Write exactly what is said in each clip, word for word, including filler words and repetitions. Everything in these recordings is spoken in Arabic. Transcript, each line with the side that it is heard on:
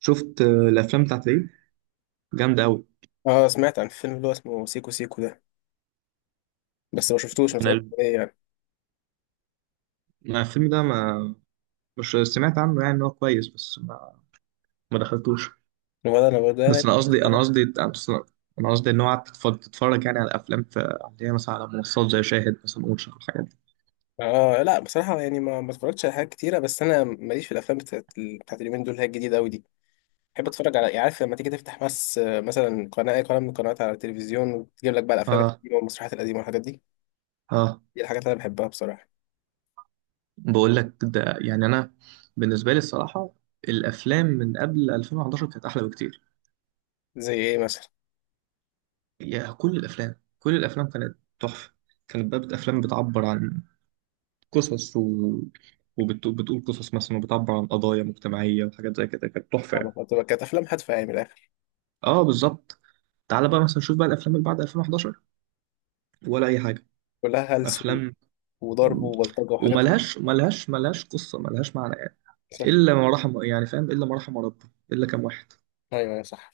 right: شفت آه، الافلام بتاعت العيد جامده قوي.
left: اه، سمعت عن الفيلم اللي هو اسمه سيكو سيكو ده. بس ما شفتوش، ما
right: انا
left: اتفرجتش
right: ال-
left: عليه يعني.
right: أنا الفيلم ده ما، مش سمعت عنه يعني ان هو كويس، بس ما, ما دخلتوش.
left: ولا انا ولا انا.
right: بس انا قصدي انا قصدي أصل- انا قصدي ان هو قعدت تتفرج تتفرج يعني على الافلام في اللي هي مثلا على منصات زي شاهد مثلا واتش الحاجات دي.
left: اه لا، بصراحة يعني ما ما اتفرجتش على حاجات كتيرة، بس انا ماليش في الافلام بتاعت بتاعت اليومين دول اللي هي الجديدة قوي دي. بحب اتفرج على يعني، عارف لما تيجي تفتح بس آه، مثلا قناة، اي قناة من القنوات على التلفزيون، وتجيب لك بقى الافلام
right: اه.
left: القديمة والمسرحيات القديمة والحاجات دي.
right: اه،
left: دي الحاجات اللي انا بحبها بصراحة.
right: بقول لك ده، يعني انا بالنسبه لي الصراحه الافلام من قبل ألفين وحداشر كانت احلى بكتير.
left: زي ايه مثلا؟
right: يا كل الافلام، كل الافلام كانت تحفه، كانت بقى افلام بتعبر عن قصص و... وبتقول قصص مثلا وبتعبر عن قضايا مجتمعية وحاجات زي كده، كانت تحفة
left: أنا
right: يعني.
left: كنت- كانت افلام هادفة يعني من الاخر.
right: اه بالظبط. تعال بقى مثلا شوف بقى الافلام اللي بعد ألفين وأحد عشر، ولا اي حاجة.
left: كلها هلس و-
right: افلام
left: وضرب وبلطجة وحاجات زي
right: وملهاش ملهاش ملهاش قصة، ملهاش معنى يعني.
left: كده،
right: الا
left: صح.
right: ما رحم يعني، فاهم، الا ما رحم ربي، الا كام واحد،
left: ايوه أيوة، صح.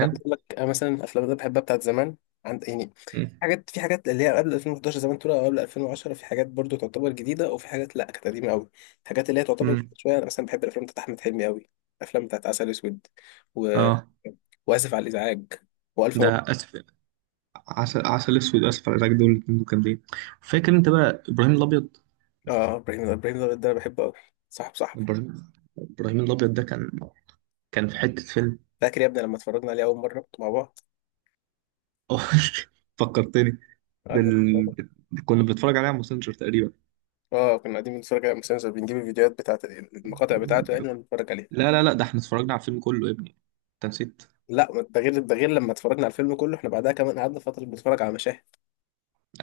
left: انا بقول لك، أنا مثلا الافلام اللي أنا بحبها بتاعت زمان، عند يعني
right: مم.
left: حاجات، في حاجات اللي هي قبل ألفين وحداشر زمان، تقول او قبل ألفين وعشرة، في حاجات برضو تعتبر جديده، وفي حاجات لا، كانت قديمه قوي. الحاجات اللي هي تعتبر جديدة
right: مم.
left: شويه، انا مثلا بحب الافلام بتاعت احمد حلمي قوي. الافلام بتاعت عسل اسود، و...
right: اه
left: واسف على الازعاج، والف
right: ده
left: مبروك.
right: اسف، عسل عسل اسود، اسف على الازعاج، دول الاتنين دول جامدين. فاكر انت بقى ابراهيم الابيض؟
left: اه ابراهيم الأب- ابراهيم الأبيض ده انا بحبه قوي. صاحب صاحبه.
right: ابراهيم، ابراهيم الابيض ده كان كان في حتة فيلم.
left: فاكر يا ابني لما اتفرجنا عليه اول مره مع بعض؟
right: آه، فكرتني. ده
left: قعدنا.
right: ال... كنا بنتفرج عليه على ماسنجر تقريبا.
left: اه كنا قاعدين بنتفرج على المسلسل، بنجيب الفيديوهات بتاعت المقاطع بتاعته يعني ونتفرج عليها.
right: لا لا لا، ده احنا اتفرجنا على الفيلم كله يا ابني، انت نسيت.
left: لا، ما ده غير، ده غير. لما اتفرجنا على الفيلم كله، احنا بعدها كمان قعدنا فترة بنتفرج على مشاهد.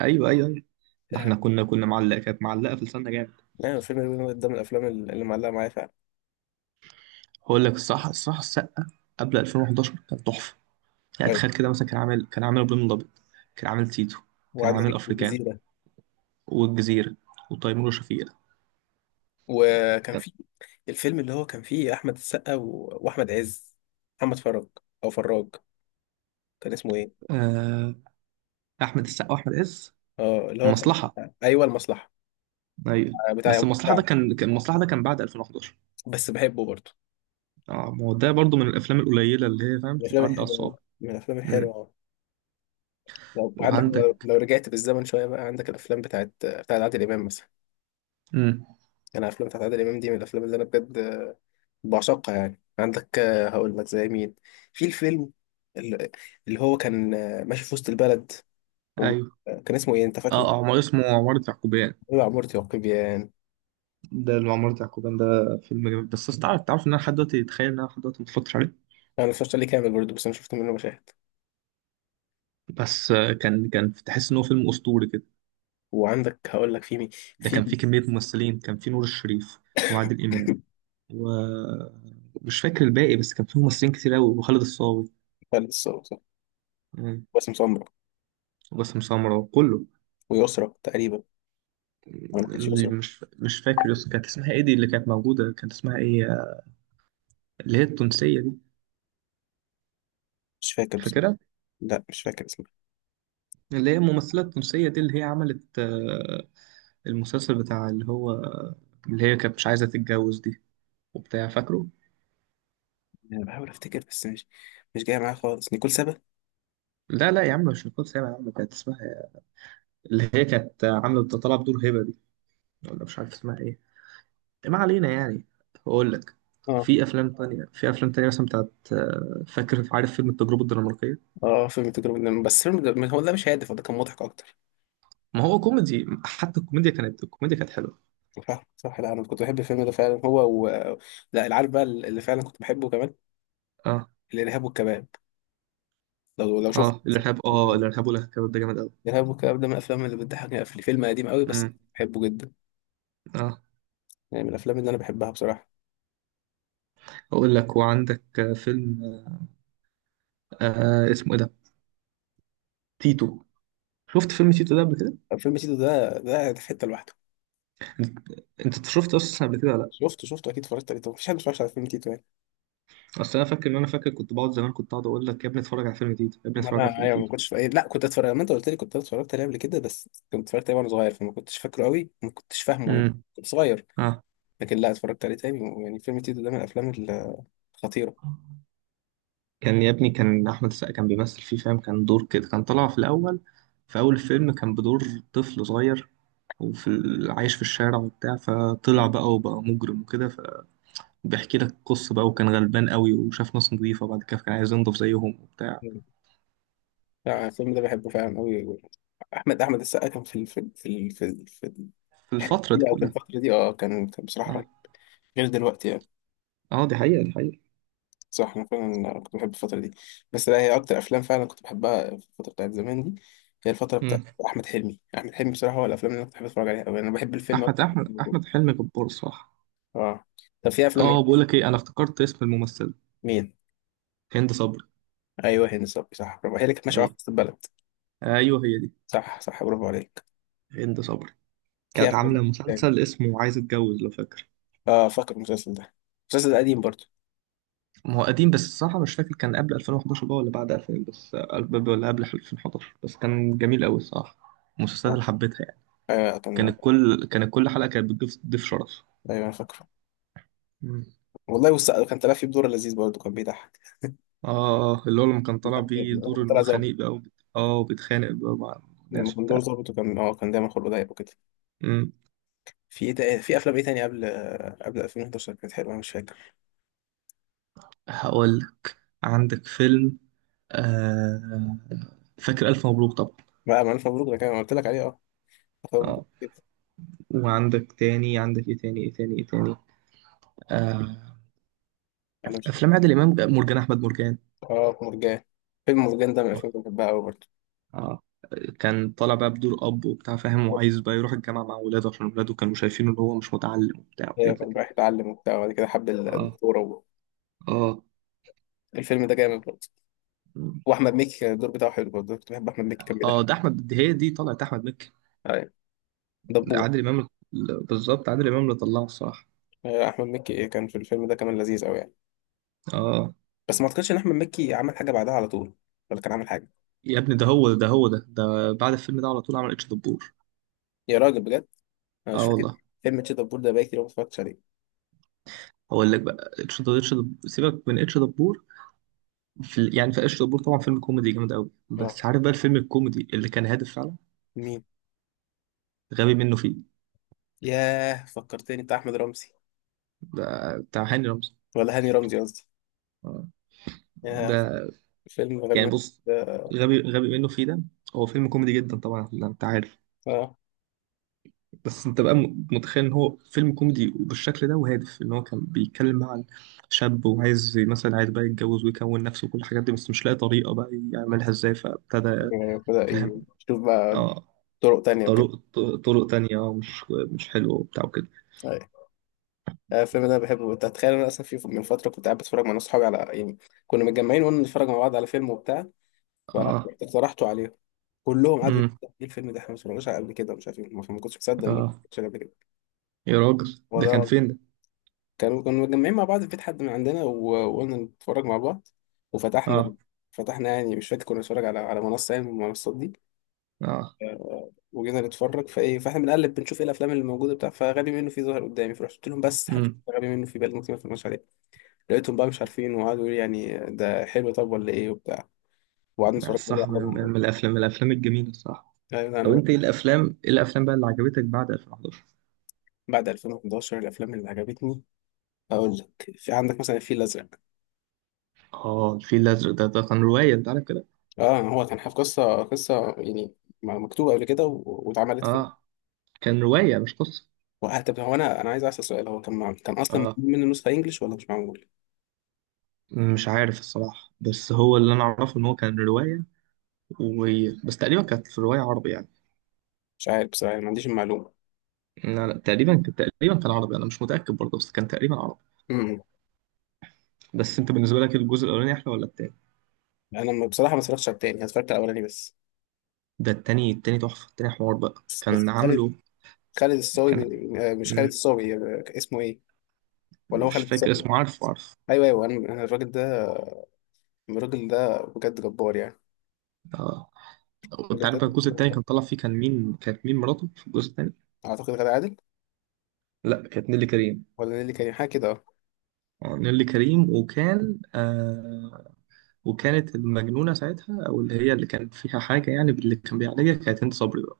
right: ايوه ايوه ايوه، ده
left: يعني
right: احنا كنا كنا معلقه، كانت معلقه في لساننا جامد.
left: الفيلم ده من الافلام اللي معلقة معايا فعلا.
right: هقول لك الصح الصح السقه قبل ألفين وحداشر كان تحفه. يعني
left: أيوة.
right: تخيل كده مثلا، كان عامل كان عامل ابراهيم الابيض، كان عامل تيتو، كان عامل
left: وعندك
right: افريكان
left: الجزيرة.
right: والجزيره وتيمور وشفيقة.
left: وكان
right: كان-
left: في الفيلم اللي هو كان فيه احمد السقا و... واحمد عز، محمد فرج او فراج، كان اسمه ايه؟
right: آه... احمد السقا واحمد عز،
left: اه اللي هو كان
right: مصلحه.
left: بتاع- ايوه، المصلحة.
right: ايوه
left: بتاع
right: بس
left: يوم
right: المصلحه ده
left: الساعة.
right: كان كان المصلحه ده كان بعد ألفين وحداشر.
left: بس بحبه برضه.
right: اه، ما هو ده برضو من الافلام القليله اللي هي، فاهم،
left: من الافلام
right: تتعدى على الصوابع.
left: الحلوة، من الافلام
right: امم.
left: الحلوة. لو- وعندك، لو
right: وعندك.
left: لو رجعت بالزمن شوية بقى، عندك الافلام بتاعت بتاعت عادل امام مثلا.
right: امم.
left: انا الافلام بتاعت عادل امام دي من الافلام اللي انا بجد بعشقها يعني. عندك آه، هقول لك زي مين. في الفيلم ال- اللي هو كان آه، ماشي في وسط البلد،
right: ايوه،
left: وكان اسمه ايه انت
right: اه،
left: فاكره؟
right: عمر اسمه عمارة يعقوبيان.
left: هو عمارة يعقوبيان.
right: ده اللي عمارة يعقوبيان ده فيلم جميل، بس أصل تعرف تعرف ان انا لحد دلوقتي، اتخيل ان انا لحد دلوقتي ما اتفرجتش عليه.
left: انا مش عليه كامل برضه، بس انا شفت منه مشاهد.
right: بس آه، كان كان تحس ان هو فيلم اسطوري كده.
left: وعندك هقول لك في مين،
right: ده
left: في
right: كان فيه كميه ممثلين، كان فيه نور الشريف وعادل امام، ومش فاكر الباقي، بس كان فيه ممثلين كتير قوي، وخالد الصاوي.
left: لسه
right: مم.
left: باسم سمرة،
right: وباسم سمرة وكله.
left: ويسرا تقريبا. انا ما كنتش يسرا.
right: مم. مش مش فاكر، يس كانت اسمها ايه دي اللي كانت موجوده، كانت اسمها ايه؟ اللي هي التونسية دي،
left: مش فاكر بس.
right: فاكرها؟
left: لا مش فاكر اسمها.
right: اللي هي الممثلة التونسية دي اللي هي عملت، آه، المسلسل بتاع اللي هو، اللي هي كانت مش عايزة تتجوز دي، وبتاع، فاكره؟
left: انا بحاول افتكر بس مش، مش جاي معايا خالص، نيكول سابا.
right: لا لا يا عم، مش نيكول سابع يا عم، كانت اسمها، اللي هي كانت عاملة طالعة بدور هبة دي، ولا مش عارف اسمها ايه، ما علينا يعني. هقول لك،
left: اه.
right: في أفلام تانية، في أفلام تانية مثلا بتاعت، آه، فاكر، عارف فيلم التجربة الدنماركية؟
left: اه فيلم تجربة، بس فيلم هو ده مش هادف، هو ده كان مضحك اكتر.
right: ما هو كوميدي، حتى الكوميديا كانت، الكوميديا كانت حلوة.
left: صح صح. لا انا كنت بحب الفيلم ده فعلا، هو و... لا العارف بقى اللي فعلا كنت بحبه كمان،
right: اه،
left: الارهاب والكباب. لو لو شفت.
right: اه الإرهاب، اه الإرهاب والكباب ده جامد أوي.
left: الارهاب والكباب ده من الافلام اللي بتضحكني قفل. فيلم قديم قوي بس
right: مم.
left: بحبه جدا.
right: اه،
left: يعني من الافلام اللي انا بحبها بصراحه.
right: اقول لك، وعندك آه، فيلم، آه اسمه ايه ده، تيتو. شفت فيلم تيتو ده قبل كده؟
left: فيلم تيتو ده، ده في حته لوحده.
right: انت أنت شفت اصلا قبل كده ولا لا؟
left: شفته شفته اكيد، اتفرجت عليه. طب مفيش حد ما اتفرجش على فيلم تيتو يعني.
right: اصل انا فاكر ان انا فاكر كنت بقعد زمان، كنت اقعد اقول لك يا ابني اتفرج على فيلم تيتو، يا ابني
left: ما
right: اتفرج على
left: انا
right: فيلم
left: ايوه، ما
right: تيتو.
left: كنتش في أي... لا كنت اتفرج، ما انت قلت لي كنت اتفرجت عليه قبل كده، بس كنت اتفرجت عليه وانا صغير، فما كنتش فاكره قوي، ما كنتش فاهمه يعني.
right: امم.
left: كنت صغير.
right: اه.
left: لكن لا، اتفرجت عليه تاني يعني. فيلم تيتو ده من الافلام الخطيره.
right: كان يا ابني كان احمد السقا كان بيمثل فيه، فاهم، كان دور كده، كان طالع في الاول، في اول الفيلم كان بدور طفل صغير، وفي ال- عايش في الشارع وبتاع، فطلع بقى وبقى مجرم وكده، فبيحكي لك قصة بقى، وكان غلبان قوي وشاف ناس نظيفة، وبعد كده كان عايز ينضف زيهم وبتاع،
left: لا، الفيلم ده بحبه فعلا قوي. احمد احمد السقا كان في الفيلم، في ال- في ال- في
right: في الفترة دي
left: الدقيقه او في
right: كلها.
left: الفتره دي، اه كان كان بصراحه
right: اه.
left: رهيب، غير دلوقتي يعني.
right: اه، دي حقيقة، دي حقيقة.
left: صح، انا فعلا كنت بحب الفتره دي. بس لا، هي اكتر افلام فعلا كنت بحبها في الفتره بتاعت زمان دي، هي الفتره
right: مم.
left: بتاعت احمد حلمي. احمد حلمي بصراحه هو الافلام اللي انا كنت بحب اتفرج عليها قوي، انا بحب الفيلم
right: احمد
left: أكتر.
right: احمد احمد حلمي جبار، صح.
left: اه. طب في افلام
right: اه،
left: إيه؟
right: بقول لك ايه، انا افتكرت اسم الممثلة،
left: مين؟
right: هند صبري.
left: ايوه هند صبري، صح برافو، هي اللي كانت ماشيه معاها في
right: ايه،
left: وسط البلد.
right: ايوه هي دي،
left: صح صح، برافو عليك.
right: هند صبري.
left: في
right: كانت
left: افلام
right: عاملة
left: تاني.
right: مسلسل اسمه عايز اتجوز، لو فاكر.
left: اه فاكر المسلسل ده، المسلسل ده قديم برضه.
right: ما هو قديم، بس الصراحة مش فاكر كان قبل ألفين وحداشر بقى ولا بعد ألفين، بس آه، ولا قبل ألفين وحداشر، بس كان جميل قوي الصراحة، المسلسلات
left: اه
right: اللي حبيتها يعني.
left: آه، كان
right: كانت كل كانت كل حلقة كانت بتضيف ضيف شرف.
left: ايوه انا فاكره.
right: مم.
left: والله بص، كان طلع فيه بدور لذيذ برضه، كان بيضحك.
right: اه، اللي هو لما كان طالع
left: لما
right: بيه
left: كان
right: دور ان
left: طلع
right: هو
left: ظابط.
right: خنيق بقى وبت... اه وبيتخانق بقى مع
left: لما
right: الناس
left: كان دور
right: وبتاع.
left: ظابط وكان اه كان دايما خلقه ضيق وكده.
right: مم.
left: في ايه تاني، في افلام ايه تاني قبل، قبل ألفين وحداشر كانت حلوه، انا مش فاكر.
right: هقولك، عندك فيلم، آه، فاكر ألف مبروك طبعا.
left: بقى، ما الف مبروك ده كان أنا قلت لك عليه. اه ألف مبروك
right: اه،
left: جدا.
right: وعندك تاني، عندك ايه تاني ايه تاني ايه تاني، آه،
left: انا مش فاكر.
right: أفلام عادل إمام، مرجان أحمد مرجان.
left: اه مرجان. فيلم مرجان ده من الافلام اللي بحبها قوي برضه.
right: اه، كان طالع بقى بدور أب وبتاع، فاهم، وعايز بقى يروح الجامعة مع ولاده عشان ولاده كانوا شايفينه إن هو مش متعلم وبتاع
left: ايوه
right: وحاجات زي
left: كان
right: كده.
left: رايح يتعلم وبتاع، وبعد كده حب
right: اه.
left: الدكتوره و...
right: اه.
left: الفيلم ده جامد برضه. واحمد مكي كان الدور بتاعه حلو برضه، كنت بحب احمد مكي كان
right: اه
left: بيضحك.
right: ده أحمد، دي هي دي طلعت أحمد مكي.
left: ايوه. دبور.
right: عادل إمام ال- بالظبط، عادل إمام اللي طلعه الصراحة.
left: أيوة، احمد مكي كان في الفيلم ده كمان لذيذ قوي.
right: اه،
left: بس ما اعتقدش ان احمد مكي عمل حاجه بعدها على طول، ولا كان عامل حاجه.
right: يا ابني ده هو، ده هو ده ده بعد الفيلم ده على طول عمل اتش دبور.
left: يا راجل بجد، انا مش
right: اه
left: فاكر.
right: والله.
left: فيلم تشيتابور ده بقى كتير أوي ما اتفرجتش عليه.
right: هقول لك بقى، اتش دبور اتش دبور، سيبك من اتش دبور، في ال- يعني في اتش دبور طبعا فيلم كوميدي جامد قوي،
left: اه.
right: بس عارف بقى الفيلم الكوميدي اللي كان هادف فعلا،
left: مين؟
right: غبي منه فيه،
left: ياه فكرتني، بتاع احمد رمزي،
right: ده بتاع هاني رمزي.
left: ولا هاني رمزي قصدي.
right: آه.
left: ياه،
right: ده،
left: فيلم غبي
right: يعني
left: منه
right: بص،
left: ده.
right: غبي غبي منه فيه ده، هو فيلم كوميدي جدا طبعا، لا، انت عارف،
left: اه
right: بس انت بقى م- متخيل ان هو فيلم كوميدي وبالشكل ده وهادف، ان هو كان بيتكلم عن شاب، وعايز مثلا، عايز بقى يتجوز ويكون نفسه وكل الحاجات دي، بس مش لاقي طريقة بقى يعملها ازاي، فابتدى،
left: بدأ
right: فاهم،
left: يشوف بقى
right: اه،
left: طرق تانية وكده.
right: طرق، طرق تانية، اه مش مش حلوة وبتاع وكده.
left: أيوة. آه، الفيلم ده بحبه. انت هتخيل انا اصلا في من فتره كنت قاعد بتفرج مع ناس صحابي على يعني، كنا متجمعين وقلنا نتفرج مع بعض على فيلم وبتاع،
right: اه.
left: فاقترحته عليهم، كلهم قعدوا
right: امم.
left: يقولوا ايه الفيلم ده احنا ما اتفرجناش عليه قبل كده مش عارف ايه، ما كنتش مصدق انه ما
right: اه،
left: اتفرجتش عليه قبل كده.
right: يا راجل
left: هو
right: ده
left: ده.
right: كان فين ده.
left: كانوا كانوا متجمعين مع بعض في بيت حد من عندنا و- وقلنا نتفرج مع بعض، وفتحنا،
right: اه.
left: فتحنا يعني، مش فاكر، كنا بنتفرج على على منصة يعني من المنصات دي.
right: اه.
left: وجينا نتفرج، فايه، فاحنا بنقلب، بنشوف ايه الافلام اللي موجوده بتاع فغبي منه فيه ظهر قدامي، فرحت قلت لهم بس هنشوف
right: امم.
left: غبي منه فيه، بقى ممكن ما اتفرجش عليه. لقيتهم بقى مش عارفين، وقعدوا يقولوا لي يعني ده حلو طب ولا ايه وبتاع، وقعدنا
right: لا،
left: نتفرج بقى
right: الصراحة من،
left: على بعض.
right: من الافلام من الافلام الجميلة الصراحة.
left: يعني انا
right: طب
left: بقى.
right: انت ايه الافلام، ايه الافلام بقى اللي عجبتك بعد ألفين وحداشر؟
left: بعد ألفين وحداشر، الافلام اللي عجبتني، اقول لك، في عندك مثلا الفيل الازرق.
right: اه الفيل الازرق ده، ده كان رواية انت عارف كده.
left: اه هو كان حاجة، قصه قصه يعني مكتوبه قبل كده و- واتعملت.
right: اه، كان رواية مش قصة.
left: وه- طب هو، انا انا عايز اسال سؤال، هو كان مع... كان اصلا
right: اه،
left: معمول منه نسخه انجلش ولا مش معمول؟
right: مش عارف الصراحة، بس هو اللي أنا أعرفه إن هو كان رواية، و... بس تقريبا كانت في الرواية عربي يعني.
left: مش عارف بصراحه، ما عنديش المعلومه.
right: لا لا، تقريبا كان، تقريبا كان عربي، أنا مش متأكد برضه، بس كان تقريبا عربي.
left: امم.
right: بس أنت بالنسبة لك الجزء الأولاني أحلى ولا التاني؟
left: انا ما- بصراحه ما اتفرجتش على التاني، أنا اتفرجت على الاولاني بس.
right: ده التاني، التاني تحفة، التاني حوار بقى، كان
left: بس خالد،
right: عامله
left: خالد الصاوي
right: كان.
left: من- آه، مش خالد
right: مم،
left: الصاوي، آه، اسمه ايه؟ ولا هو
right: مش
left: خالد
right: فاكر
left: الصاوي.
right: اسمه، عارفه، عارف.
left: ايوه ايوه، انا أنا الراجل ده، الراجل ده بجد جبار يعني.
right: اه، وأنت
left: الراجل
right: عارف
left: ده،
right: بقى الجزء التاني كان طلع فيه، كان مين، كانت مين مراته في الجزء التاني؟
left: اعتقد غادة عادل.
right: لا كانت نيلي كريم.
left: ولا نيللي كريم، حاجه كده اه.
right: اه نيلي كريم، وكان آه، وكانت المجنونة ساعتها، أو اللي هي اللي كان فيها حاجة يعني، باللي كان بيعالجها، كانت هند صبري بقى.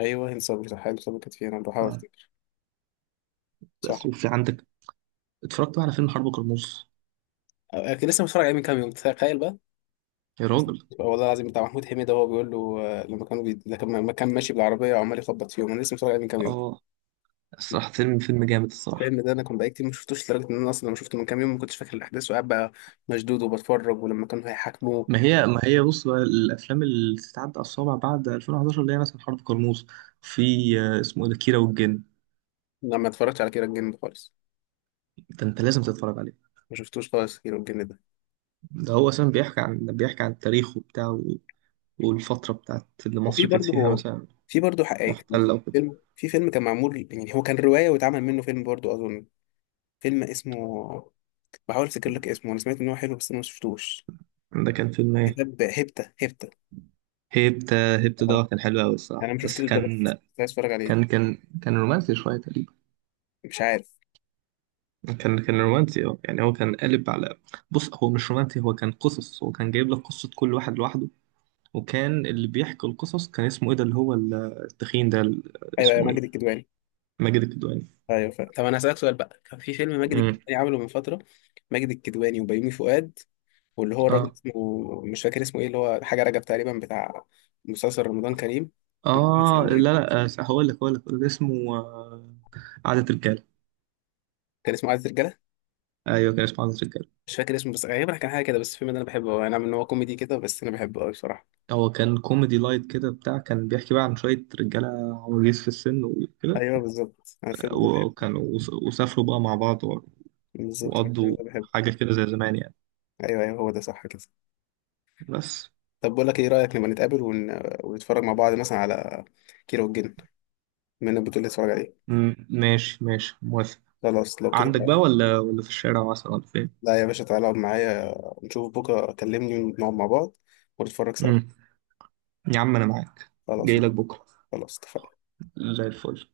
left: ايوه هند صبري صح، هند صبري كانت فيها، انا بحاول
right: آه،
left: افتكر. صح.
right: بس وفي عندك، اتفرجت بقى على فيلم حرب كرموز؟
left: آه، كنت لسه متفرج عليه من كام يوم، تخيل بقى.
right: يا راجل.
left: والله العظيم، بتاع محمود حميدة، هو بيقول له آه، لما كانوا بي... لما لما كان ماشي بالعربية وعمال يخبط فيهم، أنا لسه متفرج عليه من كام يوم.
right: اه، الصراحة فيلم، فيلم جامد الصراحة.
left: الفيلم ده أنا كنت بقالي كتير ما شفتوش، لدرجة إن أنا أصلا لما شفته من كام يوم ما كنتش فاكر الأحداث، وقاعد بقى مشدود وبتفرج، ولما كانوا هيحاكموه.
right: ما هي، ما هي بص بقى الافلام اللي تتعدى على الصوابع بعد ألفين وأحد عشر، اللي هي مثلا حرب كرموز، في آه، اسمه ايه ده، كيرة والجن.
left: لا، ما اتفرجتش على كيرة الجن ده خالص.
right: ده انت لازم تتفرج عليه.
left: ما شفتوش خالص كيرة الجن ده.
right: ده هو اصلا بيحكي عن، بيحكي عن التاريخ وبتاع، والفتره بتاعت اللي
left: وفي
right: مصر كانت فيها
left: برضه،
right: مثلا
left: في برضه حقائق.
right: محتله وكده.
left: فيلم، في فيلم كان معمول يعني، هو كان رواية واتعمل منه فيلم برضه أظن. فيلم اسمه، بحاول أفتكر لك اسمه، أنا سمعت إن هو حلو بس أنا ما شفتوش.
right: ده كان فيلم إيه؟
left: كتاب هيبتا، هيبتا.
right: هيبت. هيبت
left: آه.
right: ده كان حلو قوي
left: انا
right: الصراحه،
left: ما
right: بس
left: شفتوش ده، بس
right: كان،
left: كنت عايز اتفرج عليه.
right: كان كان كان رومانسي شويه تقريبا.
left: مش عارف.
right: كان كان رومانسي اه، يعني هو كان قالب على، بص هو مش رومانسي، هو كان قصص، هو كان جايب لك قصه كل واحد لوحده. وكان اللي بيحكي القصص كان اسمه ايه ده، اللي هو ال- التخين ده، ال-
left: ايوه يا
right: اسمه ايه،
left: ماجد الكدواني.
right: ماجد الكدواني.
left: ايوه. ف... طب انا هسألك سؤال، بقى كان في فيلم ماجد
right: امم.
left: الكدواني عمله من فترة، ماجد الكدواني وبيومي فؤاد، واللي هو الراجل
right: اه.
left: اسمه، مش فاكر اسمه ايه، اللي هو حاجة رجب تقريبا، بتاع مسلسل رمضان كريم.
right: اه لا
left: ثانية.
right: لا، آه، هقول لك هقول لك اللي اسمه، آه، عادة رجاله.
left: كان اسمه عايز رجالة.
right: ايوه كان اسمه عادة رجاله.
left: مش فاكر اسمه بس غالبا كان حاجة كده. بس الفيلم ده انا بحبه أوي. انا، من هو كوميدي كده بس انا بحبه قوي بصراحة.
right: هو كان كوميدي لايت كده بتاع، كان بيحكي بقى عن شويه رجاله عواجيز في السن وكده.
left: ايوه بالظبط انا الفيلم ده بحبه.
right: وكانوا وس- وسافروا بقى مع بعض و-
left: بالظبط انا الفيلم
right: وقضوا
left: ده بحبه.
right: حاجة كده زي زمان يعني.
left: ايوه ايوه هو ده صح كده.
right: بس
left: طب بقول لك ايه رأيك نبقى نتقابل ون... ونتفرج مع بعض مثلا على كيرة والجن، من البطولة اللي اتفرج عليه.
right: م- ماشي، ماشي، موافق.
left: خلاص لو كده.
right: عندك
left: لا
right: بقى، ولا ولا في الشارع مثلا، ولا فين؟
left: لا يا باشا، تعالى اقعد معايا، نشوف بكرة كلمني ونقعد مع بعض ونتفرج سوا.
right: مم. يا عم أنا معاك،
left: خلاص.
right: جاي لك بكرة،
left: خلاص اتفقنا.
right: زي الفل.